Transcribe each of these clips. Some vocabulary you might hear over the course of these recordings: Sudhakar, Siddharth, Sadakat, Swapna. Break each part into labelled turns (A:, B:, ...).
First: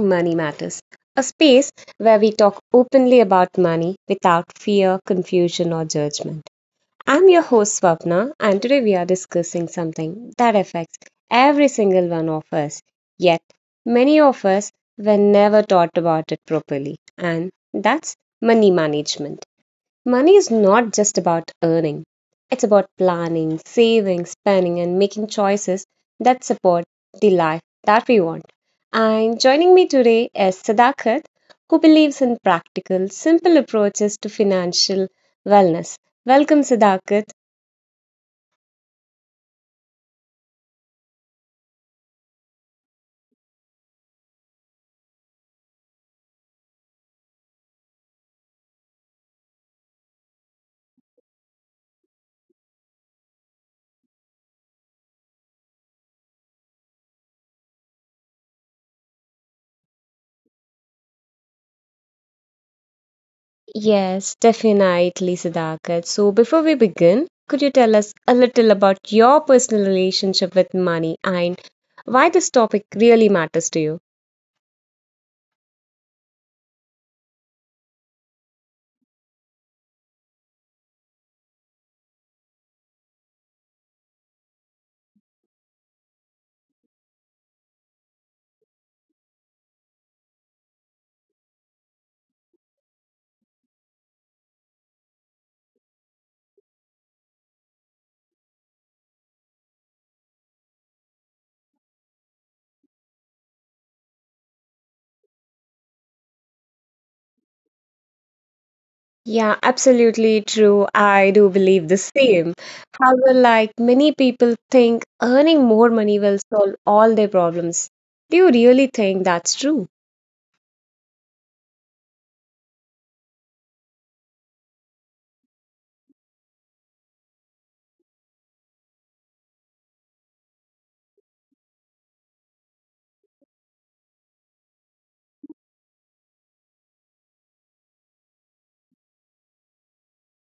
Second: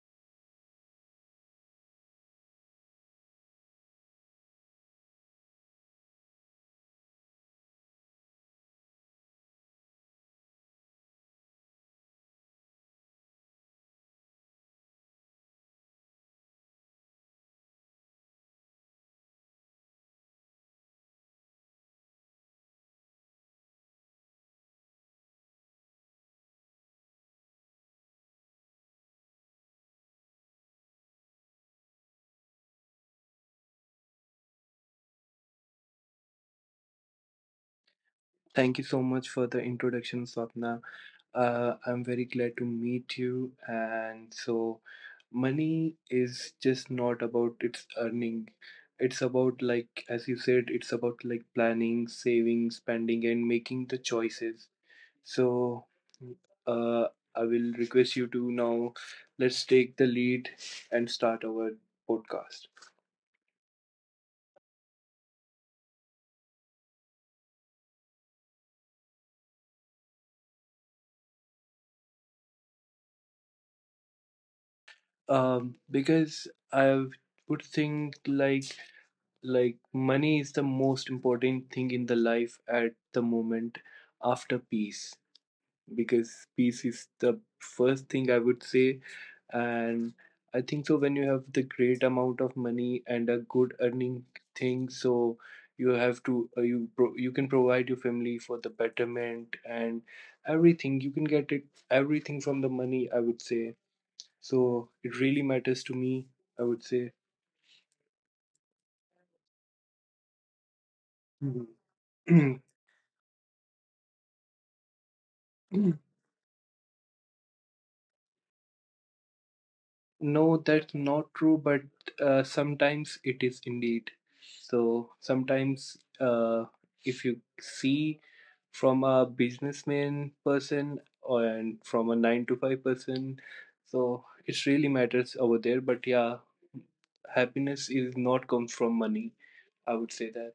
A: Money Matters, a space where we talk openly about money without fear, confusion, or judgment. I'm your host, Swapna, and today we are discussing something that affects every single one of us. Yet, many of us were never taught about it properly, and that's money management. Money is not just about earning. It's about planning, saving, spending, and making choices that support the life that we want. And joining me today is Sadakat, who believes in practical, simple approaches to financial wellness. Welcome, Sadakat.
B: Thank you so much for the introduction, Swapna. I'm very glad to meet you. And so, money is just not about its earning. It's about, like, as you said, it's about like planning, saving, spending, and making the choices. So, uh, I will request you to now let's take the lead and start our podcast.
A: Yes, definitely, Sadakat. So, before we begin, could you tell us a little about your personal relationship with money and why this topic really matters to you?
B: Because I would think like money is the most important thing in the life at the moment after peace, because peace is the first thing, I would say. And I think so when you have the great amount of money and a good earning thing, so you have to you can provide your family for the betterment, and everything you can get it, everything from the money, I would say. So it really matters to me, I would say.
A: Yeah, absolutely true. I do believe the same.
B: Mhm.
A: However, like many people think earning more money will solve all their problems. Do you really think that's true?
B: No, that's not true, but sometimes it is indeed. So sometimes, if you see from a businessman person or and from a nine to five person, so it really matters over there. But yeah, happiness is not comes from money. I would say that.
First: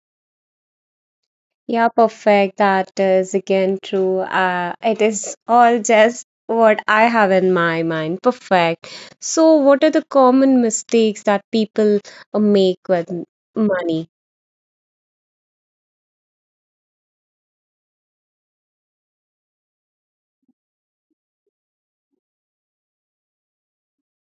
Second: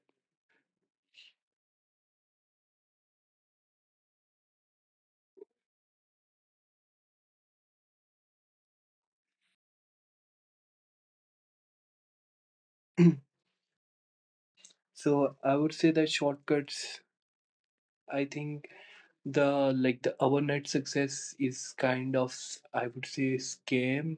A: Yeah, perfect. That is again true. It is all just what I have in my mind. Perfect. So, what are the common mistakes that people make with money?
B: So I would say that shortcuts. I think the overnight success is kind of, I would say, scam.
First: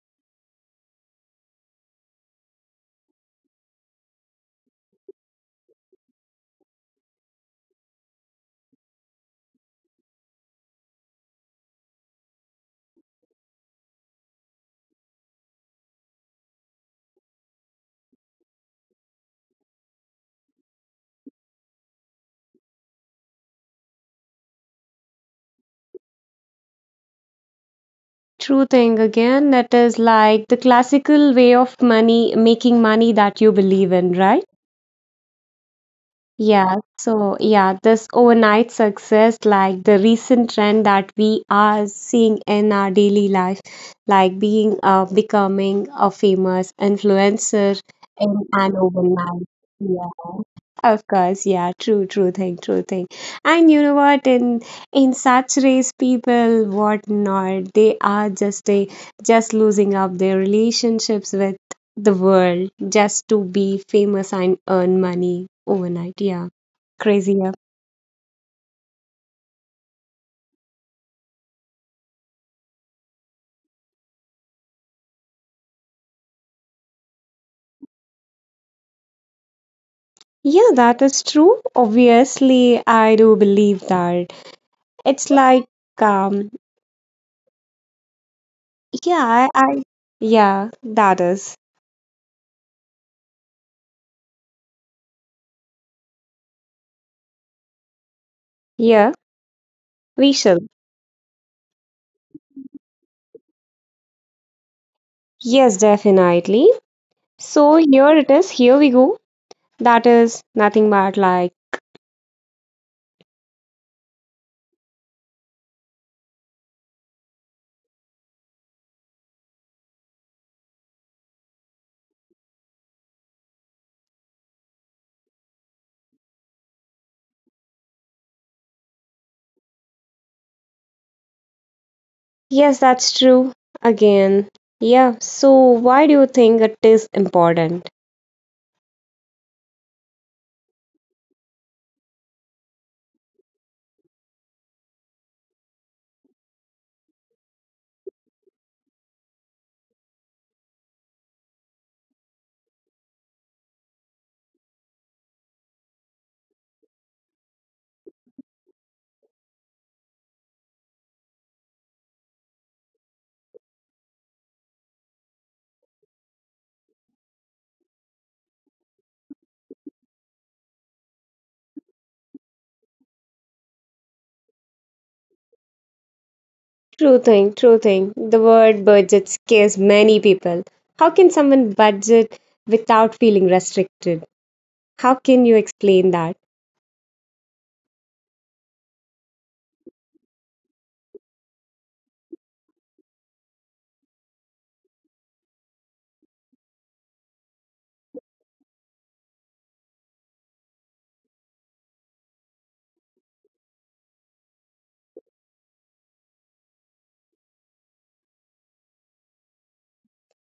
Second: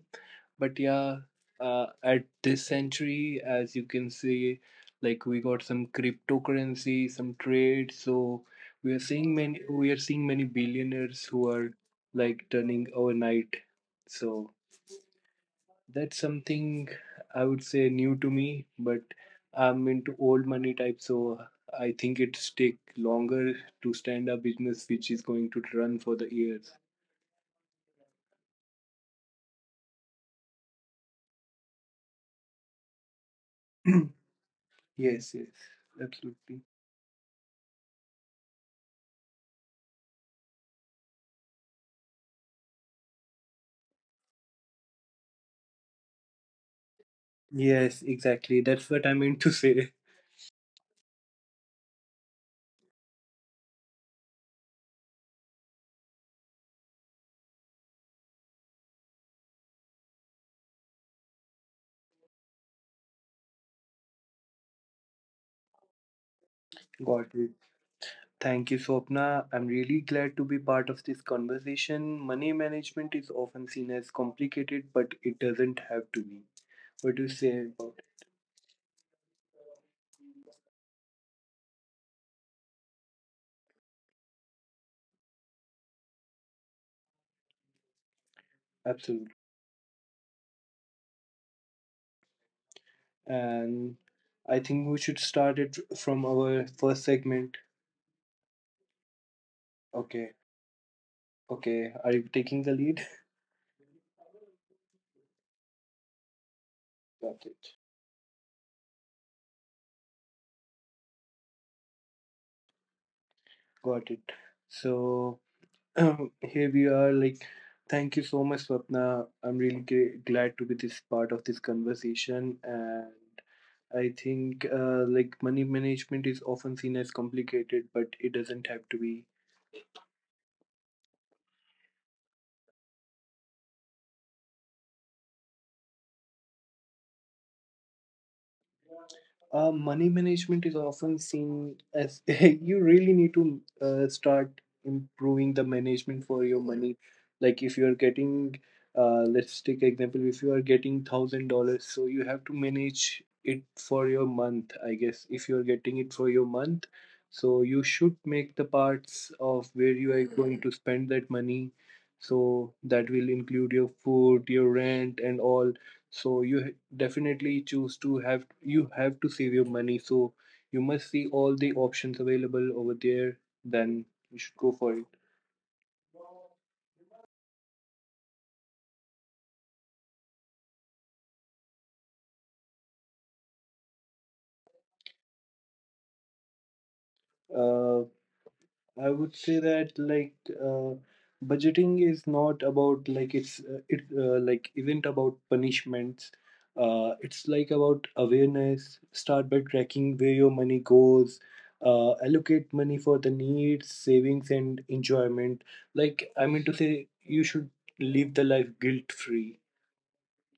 B: But yeah, at this century, as you can see, like we got some cryptocurrency, some trade, so we are seeing many billionaires who are like turning overnight. So that's something I would say new to me, but I'm into old money type. So I think it's take longer to stand a business which is going to run for the years.
A: True thing again, that is like the classical way of money making money that you believe in, right?
B: Yes, yes, absolutely.
A: Yeah, so yeah, this overnight success, like the recent trend that we are seeing in our daily life, like being becoming a famous influencer
B: Yes,
A: in
B: exactly.
A: an
B: That's what I meant
A: overnight.
B: to say.
A: Yeah. Of course, yeah, true thing, true thing. And you know what, in such race people, what not, they just losing up their relationships with the world just to be famous and earn money overnight. Yeah,
B: Got
A: crazy.
B: it.
A: Yeah.
B: Thank you, Swapna. I'm really glad to be part of this conversation. Money management is often seen as complicated, but it doesn't have to be. What do you say about
A: Yeah, that is true. Obviously, I do believe that. It's like, um,
B: it? Absolutely.
A: yeah, I, yeah, that is.
B: And I think we should start it from our first segment.
A: Yeah,
B: Okay.
A: we shall.
B: Okay. Are you taking the lead?
A: Yes, definitely.
B: Got it.
A: So here it is. Here we go. That is nothing but like,
B: Got it. So here we are. Like, thank you so much, Swapna. I'm really glad to be this part of this conversation, and I think like money management is often seen as complicated, but it doesn't have to be.
A: yes, that's true. Again, yeah. So why do you think it is important?
B: Money management is often seen as you really need to start improving the management for your money. Like if you are getting, let's take example, if you are getting $1,000, so you have to manage it for your month. I guess if you are getting it for your month, so you should make the parts of where you are going to spend that money. So that will include your food, your rent, and all. So you definitely choose to have, you have to save your money. So you must see all the options available over there, then you should go for it.
A: True thing, true thing. The word budget scares many people. How can someone budget without feeling restricted? How can you explain that?
B: uh, I would say that like uh, budgeting is not about like it's it like isn't about punishments. It's like about awareness. Start by tracking where your money goes. Allocate money for the needs, savings, and enjoyment. Like I mean to say, you should live the life guilt free.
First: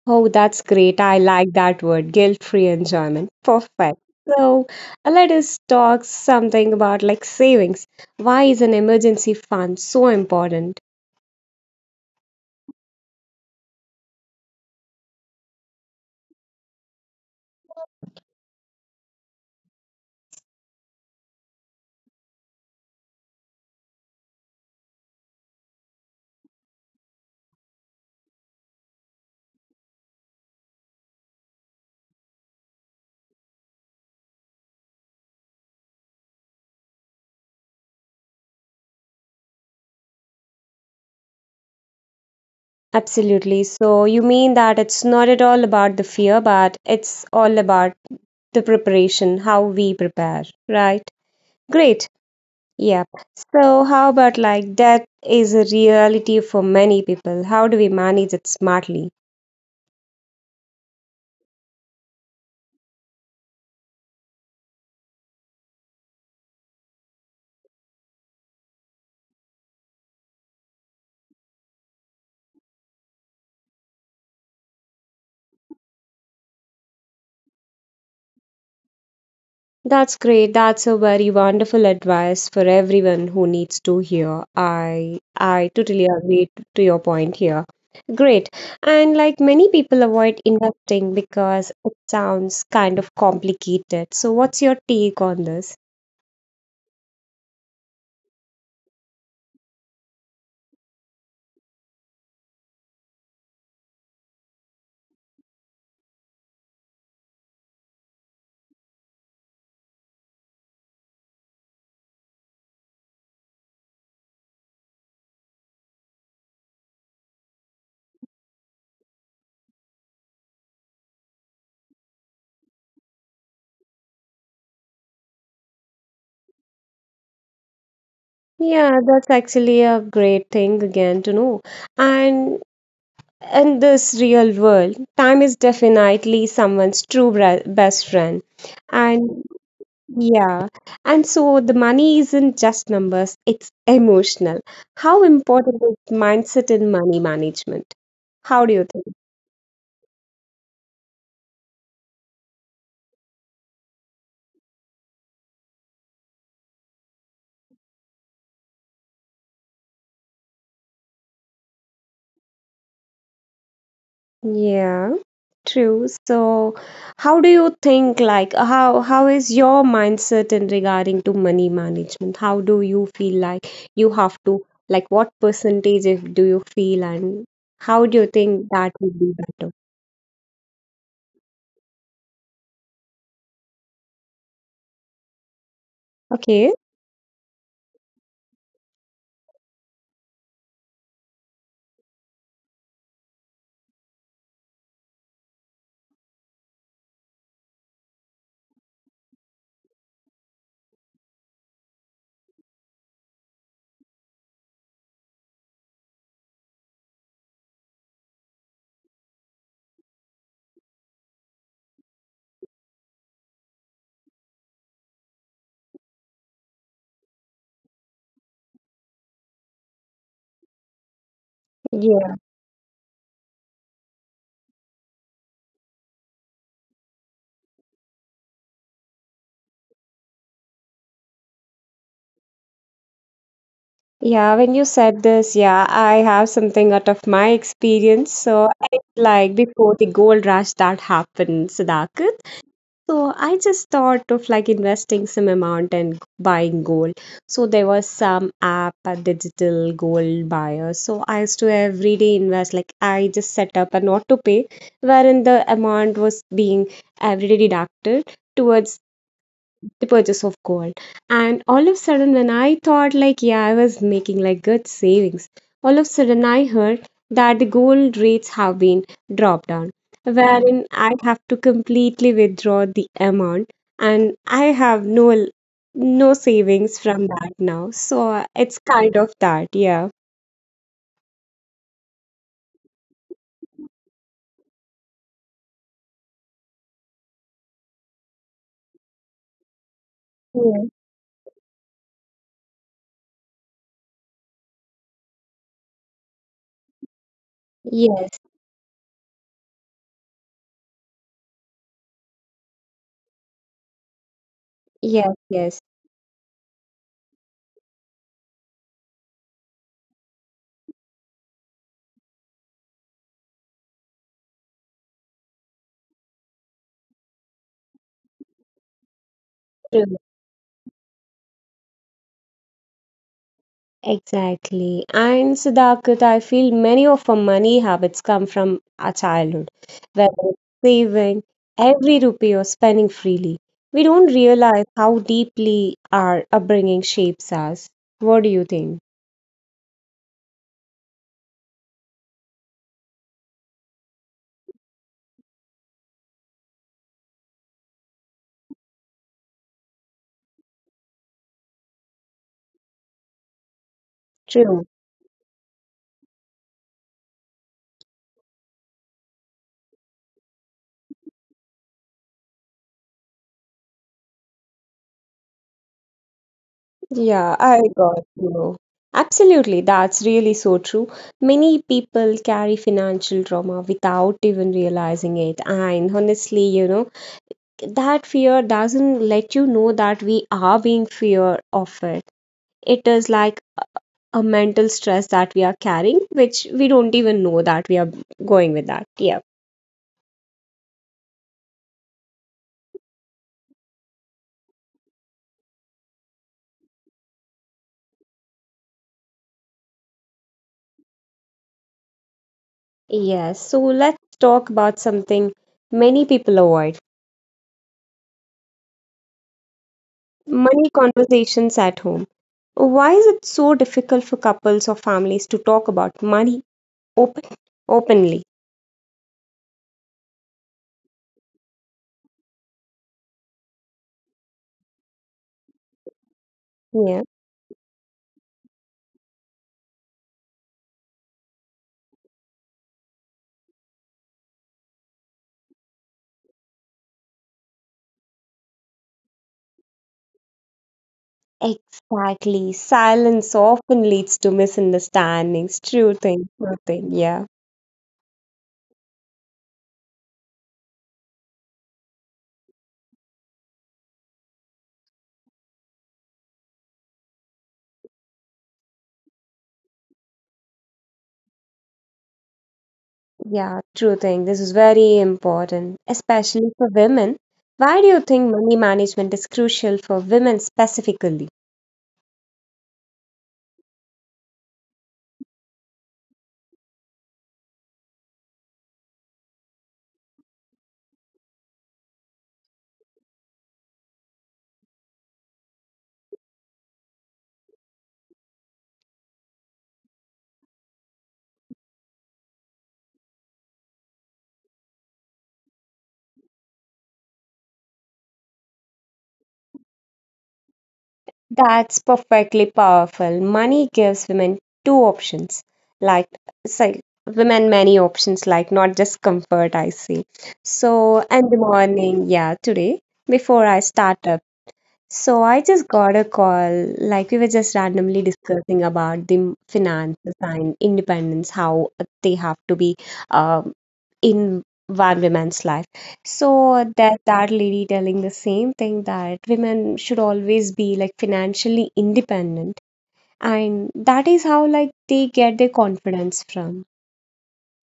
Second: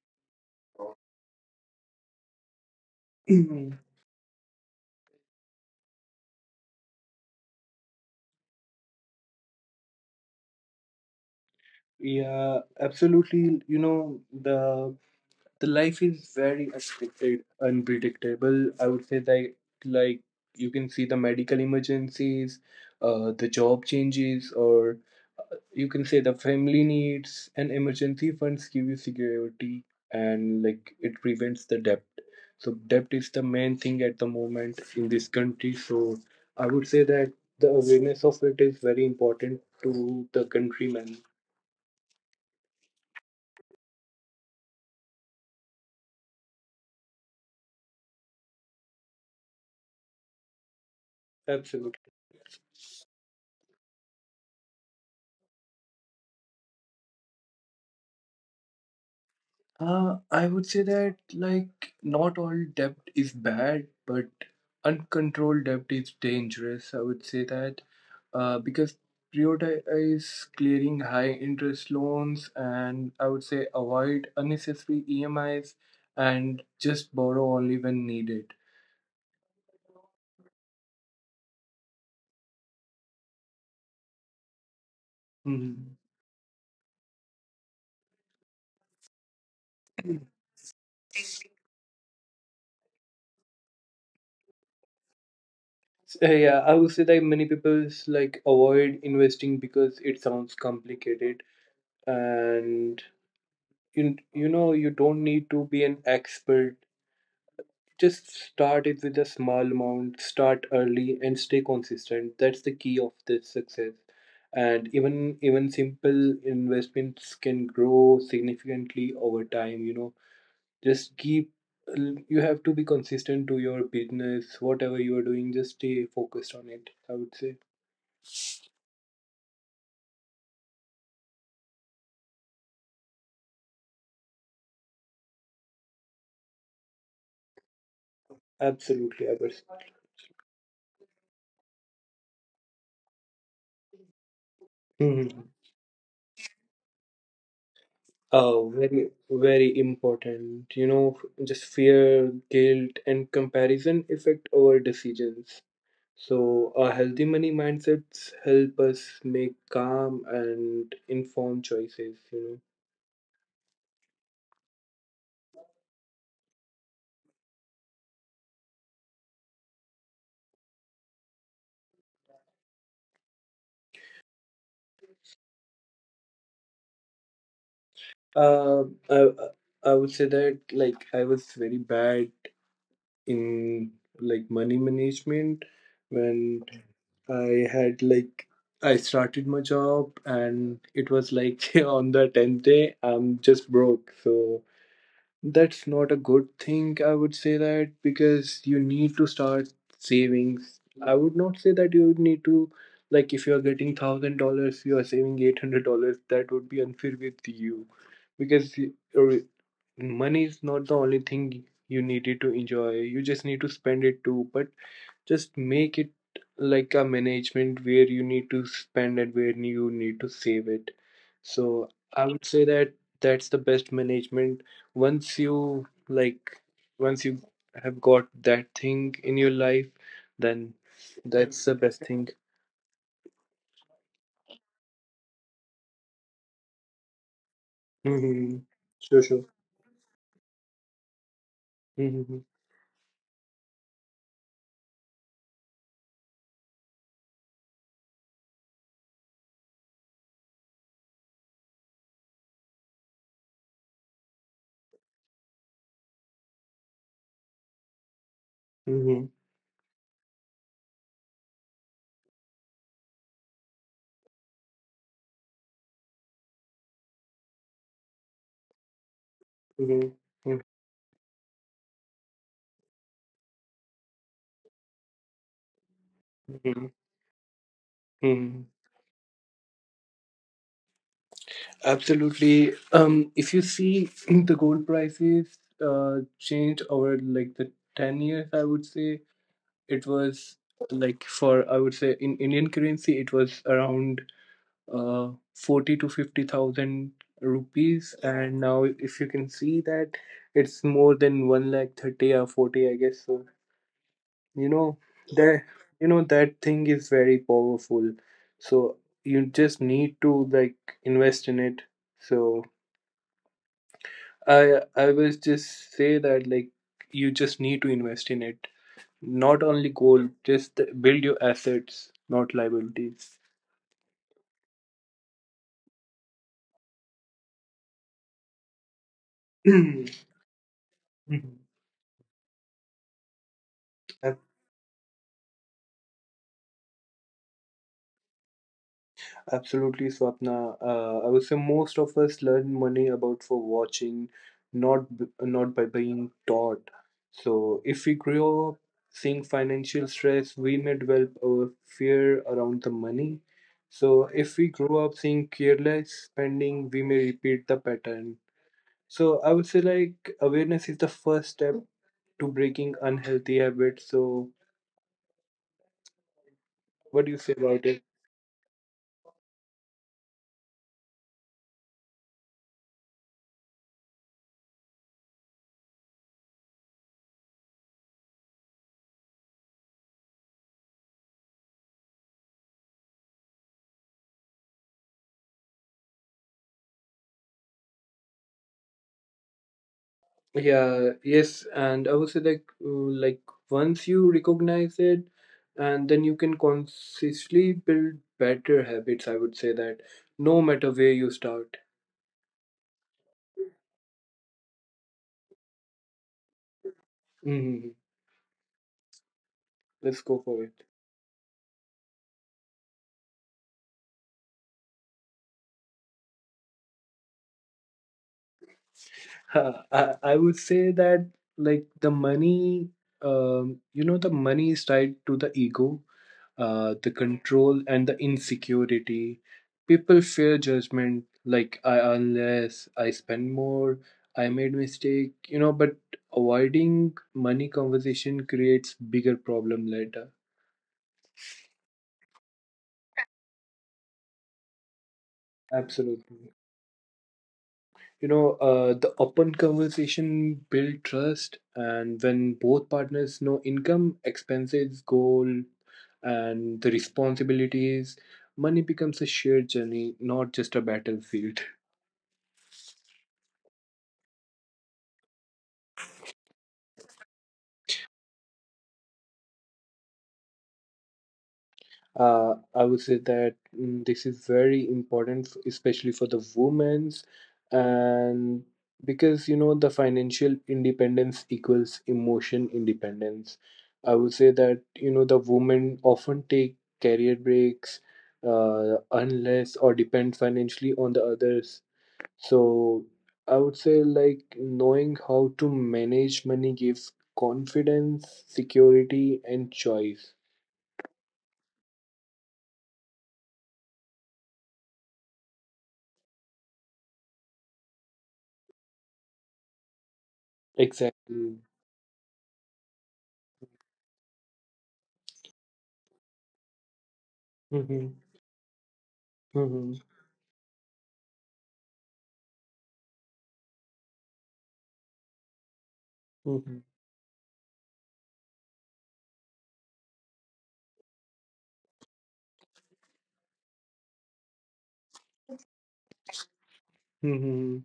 A: Oh, that's great. I like that word. Guilt-free enjoyment.
B: Mhm.
A: Perfect. So, let us talk something about like savings. Why is an emergency fund so important?
B: Yeah, absolutely. You know, the the life is very unpredicted unpredictable, I would say that. Like you can see the medical emergencies, the job changes, or you can say the family needs, and emergency funds give you security, and like it prevents the debt. So debt is the main thing at the moment in this country. So I would say that the awareness of it is very important to the countrymen.
A: Absolutely. So, you mean that it's not at all about the fear, but it's all about the preparation, how we prepare, right?
B: Absolutely.
A: Great. Yep. So, how about like death is a reality for many people? How do we manage it smartly?
B: I would say that like not all debt is bad, but uncontrolled debt is dangerous. I would say that because prioritize clearing high interest loans, and I would say avoid unnecessary EMIs, and just borrow only when needed.
A: That's great. That's a very wonderful advice for everyone who needs to hear. I
B: Mhm.
A: totally agree to your point here. Great. And like many people avoid investing because it sounds kind of complicated. So, what's your take on this?
B: So, yeah, I would say that many people like avoid investing because it sounds complicated. And you know you don't need to be an expert. Just start it with a small amount, start early, and stay consistent. That's the key of this success. And even simple investments can grow significantly over time, you know. Just keep, you have to be consistent to your business, whatever you are doing, just stay focused on it, I would say.
A: Yeah, that's actually a great thing again to know. And in this real world, time is definitely someone's true best friend.
B: Absolutely, I
A: And
B: would.
A: yeah, and so the money isn't just numbers, it's emotional. How
B: Mm-hmm.
A: important is mindset in money management? How
B: Oh,
A: do you think?
B: very, very important. You know, just fear, guilt, and comparison affect our decisions. So, a healthy money mindsets help us make calm and informed choices, you
A: Yeah, true. So, how do you think like how is your mindset in regarding to money management? How do you feel like you have to like what percentage do you feel and how do you
B: know.
A: think that would be better?
B: I would say that like I was very bad in like money management when
A: Okay.
B: I had like I started my job, and it was like on the 10th day I'm just broke. So that's not a good thing, I would say that, because you need to start savings. I would not say that you would need to, like, if you're getting $1,000, you are saving $800. That would be unfair with you, because uh, money is not the only thing you needed to enjoy. You just need to spend it too. But just make it like a management where you need to spend and where you need to save it. So I
A: Yeah.
B: would say that that's the best management. Once you like once you have got that thing in your life, then that's the best thing.
A: Yeah, when you said this, yeah, I have something out of my experience.
B: Hmm.
A: So,
B: Sure, sure.
A: like before the gold rush that happened,
B: Hmm.
A: Siddharth. So I just thought of like investing some amount and buying gold. So there was some app, a digital gold buyer. So I used to every day invest. Like I just set up an auto pay, wherein the amount was being every day deducted towards
B: Hmm.
A: the purchase of gold. And all of a sudden when I thought like, yeah, I was making like good savings, all of a sudden I heard that the gold rates have been dropped down,
B: Hmm.
A: wherein I have to completely withdraw the amount, and I have no
B: Hmm.
A: savings from that now. So
B: Hmm.
A: it's kind of that. Yeah,
B: Absolutely. If you see the gold prices change over like the 10 years, I would say, it was like for, I would say, in Indian currency, it was around 40 to 50,000 rupees.
A: yeah.
B: And now, if you can see that, it's more than 1 lakh 30 or 40, I guess. So, you know,
A: Yes,
B: that,
A: yes,
B: you know, that thing is very powerful. So, you just need to like invest in it. So, I was just say that like you just need to invest in it. Not only
A: yes.
B: gold, just build your assets, not liabilities.
A: Exactly. And Siddharth, I feel many of our money habits come from our childhood, whether it's saving
B: Mhm.
A: every rupee or spending freely. We don't
B: Ab-
A: realize how deeply our upbringing shapes us. What do you think?
B: Absolutely, Swapna. I would say most of us learn money about for watching, not by being taught. So if we grow up seeing financial stress, we may develop our fear around the money. So if we
A: True.
B: grow up seeing careless spending, we may repeat the pattern. So I would say like awareness is the first step to breaking unhealthy habits. So what do you say
A: Yeah, I
B: about it?
A: got you. Absolutely, that's really so true. Many people carry financial trauma without even realizing it. And honestly, that fear doesn't let you know that we are being fear of it is like a mental stress that we are carrying, which we don't even know that we are going with that. Yeah,
B: Yeah, yes, and I would say like once you recognize it, and then you can consistently build better habits. I would say that no matter where you start.
A: yes. So let's talk about something many people avoid:
B: Hmm. Let's go for it.
A: money conversations at home. Why is it so difficult for couples or families to talk about money open openly?
B: I would say that like the money, you know, the money is tied to the ego, the
A: Yeah,
B: control, and the insecurity. People fear judgment, like I unless I spend more, I made mistake, you know. But avoiding money conversation creates bigger problem later.
A: exactly. Silence often leads to misunderstandings. True
B: Absolutely.
A: thing, true thing. Yeah.
B: You know, the open conversation build trust, and when both partners know income, expenses, goal, and the responsibilities, money becomes a shared journey, not just a battlefield.
A: Yeah, true thing. This is very important, especially for women. Why do you think money management is crucial for women specifically?
B: I would say that this is very important, especially for the women's, and because you know the financial independence equals emotion independence. I would say that you know the women often take career breaks, unless or depend financially on the others. So I would say like knowing how to manage money gives confidence, security, and choice.
A: That's perfectly powerful. Money gives women two options, like, it's like women many options, like not just comfort, I see. So, in the
B: Exactly.
A: morning, yeah, today, before I start up. So I just got a call, like we were just randomly discussing about the
B: Mm-hmm.
A: finances and independence, how they have to be um, in one woman's life.
B: Mm-hmm.
A: So that that lady telling the same thing that women should always be like financially independent, and that is how like they get their confidence from.
B: Mm-hmm.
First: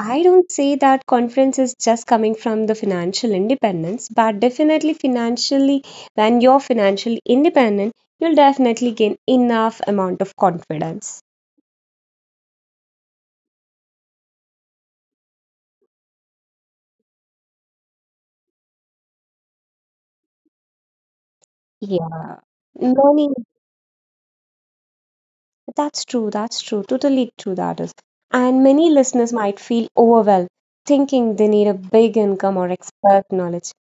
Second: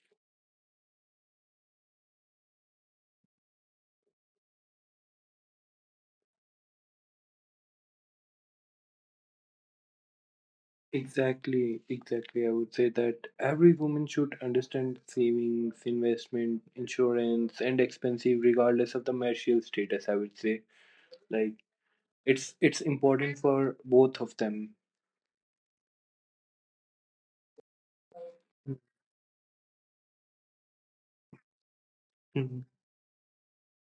A: I don't say that confidence is just coming from the financial independence, but definitely financially, when you're financially independent, you'll definitely gain enough amount of confidence.
B: Exactly, exactly. I would say that every woman should understand savings, investment, insurance, and expensive, regardless of the marital status. I would say, like,
A: Yeah.
B: it's
A: Many,
B: important for both of them.
A: that's true, totally true that is. And many listeners might feel overwhelmed, thinking they need a big income
B: Mhm.
A: or expert knowledge.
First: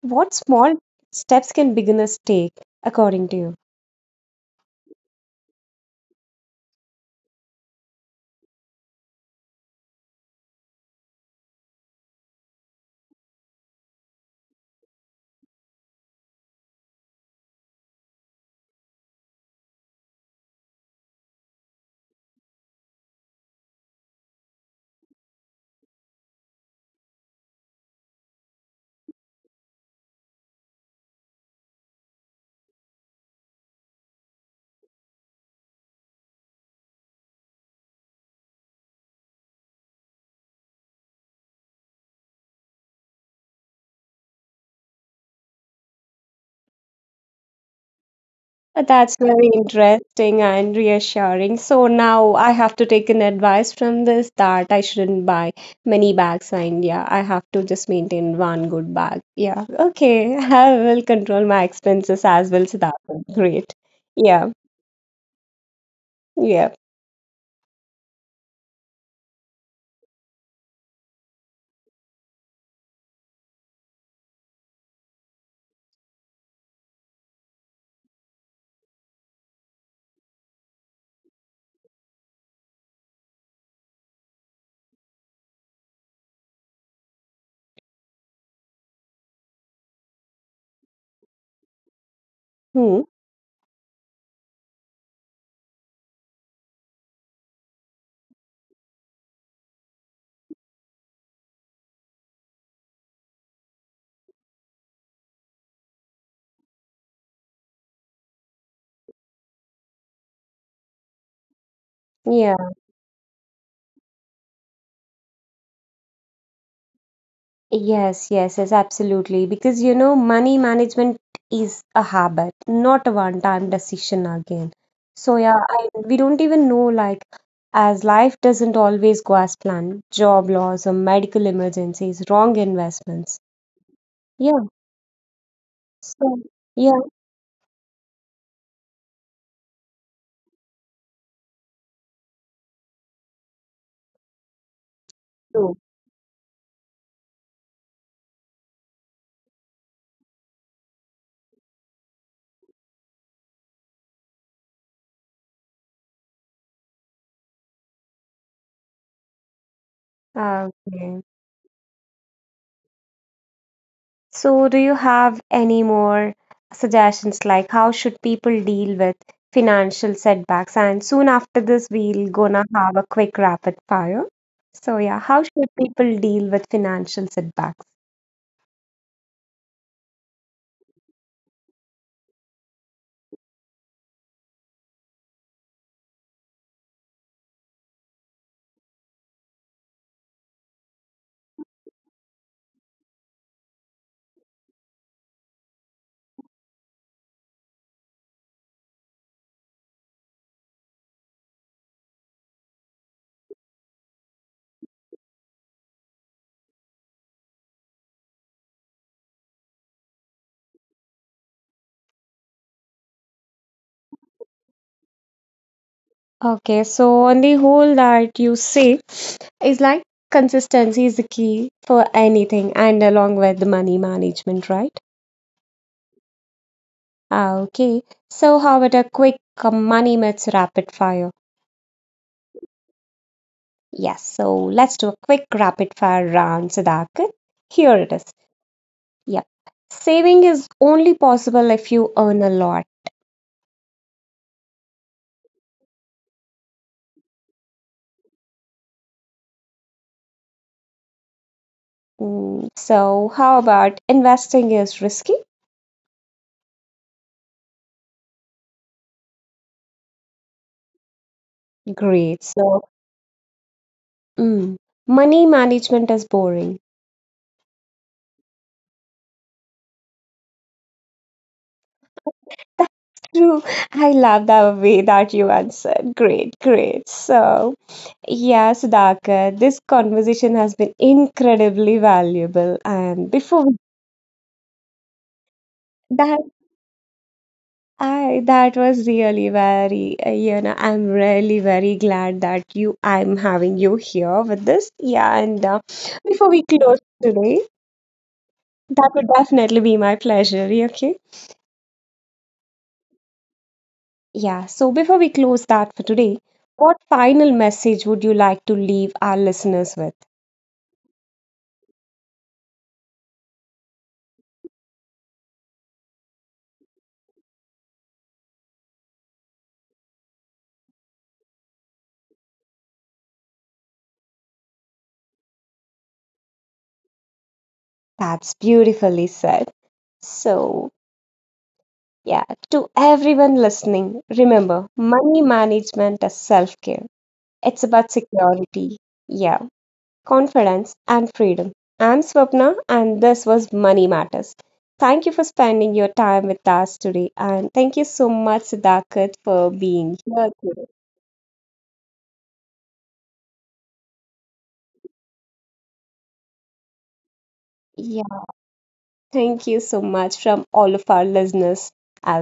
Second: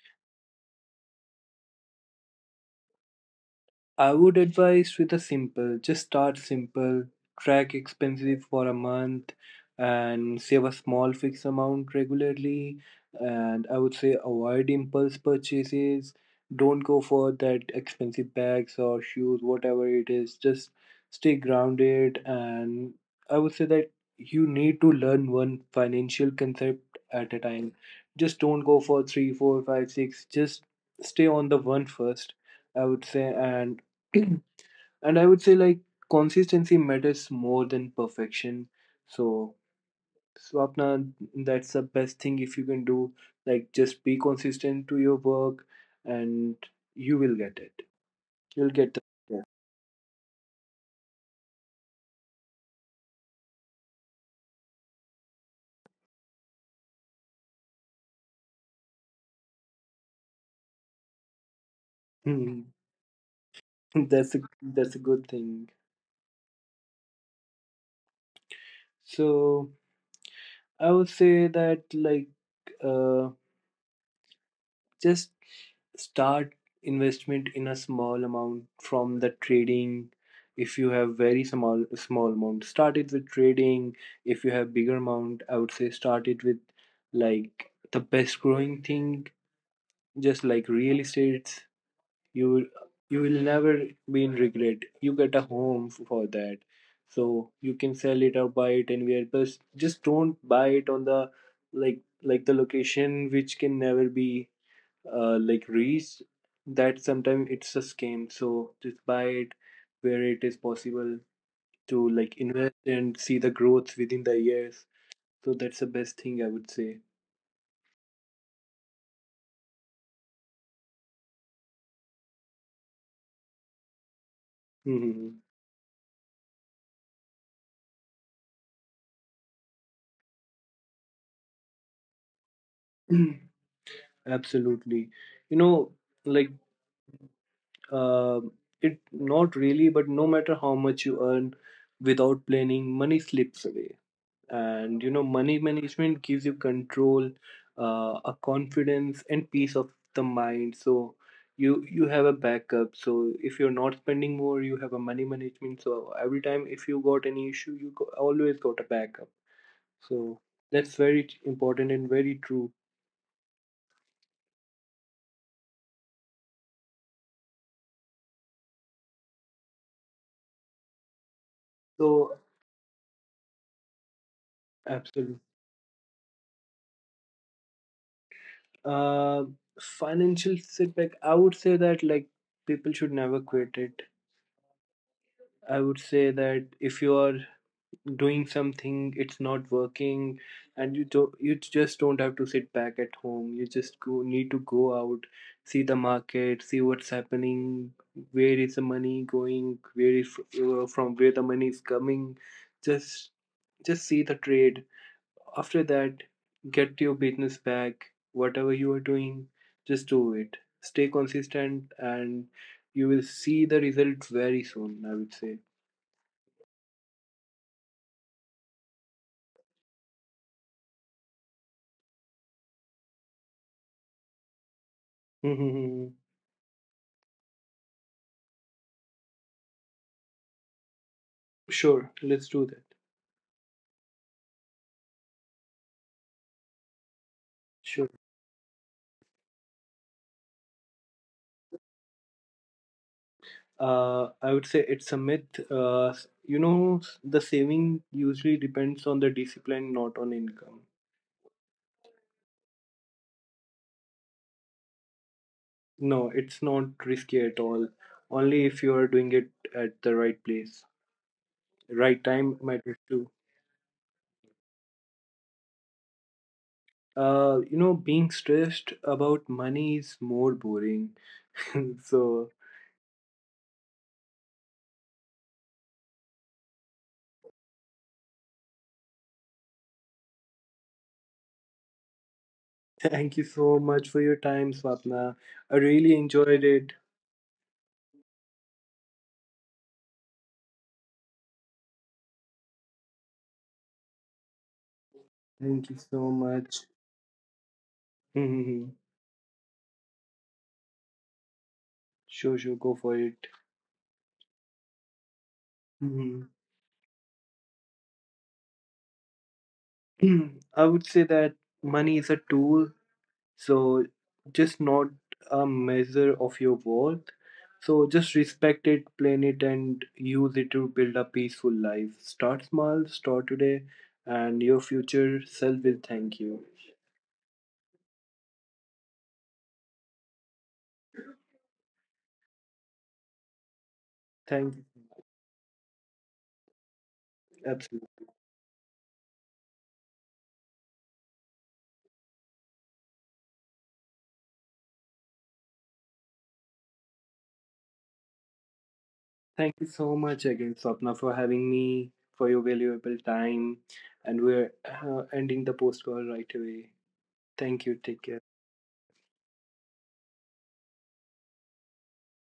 A: What small steps can beginners take, according to you?
B: I would advise with a simple, just start simple, track expenses for a month, and save a small fixed amount regularly. And I would say avoid impulse purchases. Don't go for that expensive bags or shoes, whatever it is. Just stay grounded. And I would say that you need to learn one financial concept at a time. Just don't go for three, four, five, six. Just stay on the one first, I would say. And and I would say like consistency matters more than perfection. So Swapna, that's the best thing if you can do. Like just be consistent to your work, and you will get it. You'll get the
A: That's
B: yeah.
A: very interesting and reassuring. So now I have to take an advice from this that I shouldn't buy many bags and yeah, I have to just maintain one good bag. Yeah. Okay. I will control my expenses as
B: Hmm.
A: well. So that's great.
B: that's a
A: Yeah.
B: that's a good thing.
A: Yeah.
B: So I would say that like Uh, just start investment in a small amount from the trading. If you have very small amount, start it with trading. If you have bigger amount, I would say start it with like the best growing thing, just like real estate. you
A: Hmm.
B: you will never be in regret. You get a home for that, so you can sell it or buy it anywhere. But just don't buy it on the like the location which can never be like reach, that sometimes it's a scam. So just buy it where it is possible to like
A: Yeah.
B: invest and see the growth within the years. So that's the best thing, I would say.
A: Yes, yes, yes, absolutely. Because money management is a habit, not a one-time decision again. So
B: Hmm.
A: yeah, we don't even know like as life doesn't always go as planned, job loss or medical emergencies, wrong investments. Yeah,
B: Absolutely. You know,
A: so
B: like
A: yeah,
B: uh, it not really, but no matter how much you earn without planning, money slips away. And you know money
A: true.
B: management gives you control, a confidence and peace of the mind. So you have a backup, so if you're not spending more, you have a money management. So every time if you got any issue, you go, always got a backup. So
A: Ah,
B: that's
A: okay.
B: very important and very true.
A: So, do you have any more suggestions like how should people deal with financial setbacks? And soon after this, we'll
B: So
A: gonna have a quick rapid fire. So, yeah,
B: absolutely.
A: how should people deal with financial setbacks?
B: uh Financial setback, I would say that like people should never quit it. I would say that if you are doing something, it's not working, and you just don't have to sit back at home, you just go need to go out, see the market, see what's happening, where is the money going, where is from where the money is coming. just just see the trade. After that, get your business back, whatever you are doing, just do it. Stay consistent, and you will see the results very soon, I would say.
A: Okay, so on the whole, that you say is like consistency is the key for anything, and along with the money management, right? Ah, okay, so how about a quick money myths rapid fire?
B: Sure, let's do that.
A: Yes, so let's do a quick rapid fire round, Sudhakar. Here
B: Sure.
A: it is. Yep. Saving is only possible if you earn a lot.
B: I would say it's a myth. You know, the saving usually depends on the discipline, not on income.
A: So, how about investing is risky?
B: No, it's not risky at all. Only if you are doing it at the right place, right
A: Great.
B: time
A: So,
B: matters too.
A: mm, money management is boring.
B: You know, being stressed about money is more boring. So,
A: That's true. I love the way that you answered. Great, great. So, yeah, Sudhakar, this conversation has been incredibly valuable. And
B: thank you
A: before we,
B: so much for your time, Swapna. I really
A: that
B: enjoyed it.
A: I that was really very I'm really very glad that you I'm having you here with this, yeah, and
B: Thank you so
A: before we
B: much.
A: close today,
B: Hmm.
A: that would definitely be my pleasure. Yeah, okay.
B: Sure, sure, go for it.
A: Yeah, so before we close that for today,
B: Hmm.
A: what final message would you like to leave our listeners with?
B: I would say that money is a tool, so just not a measure of your worth. So just respect it, plan it, and use it to build a peaceful life. Start small, start today, and your future self will thank you.
A: That's beautifully said. So yeah, to everyone listening,
B: Thank
A: remember money management is self care it's about
B: absolutely.
A: security, yeah, confidence, and freedom. I'm Swapna, and this was Money Matters. Thank you for spending your time with us today, and thank you so much, Sudhakar, for
B: Thank you
A: being
B: so much
A: here
B: again,
A: today.
B: Swapna, for having me, for your valuable time, and we're ending the post call right away. Thank you. Take care.
A: Yeah, thank you so much from all of our listeners as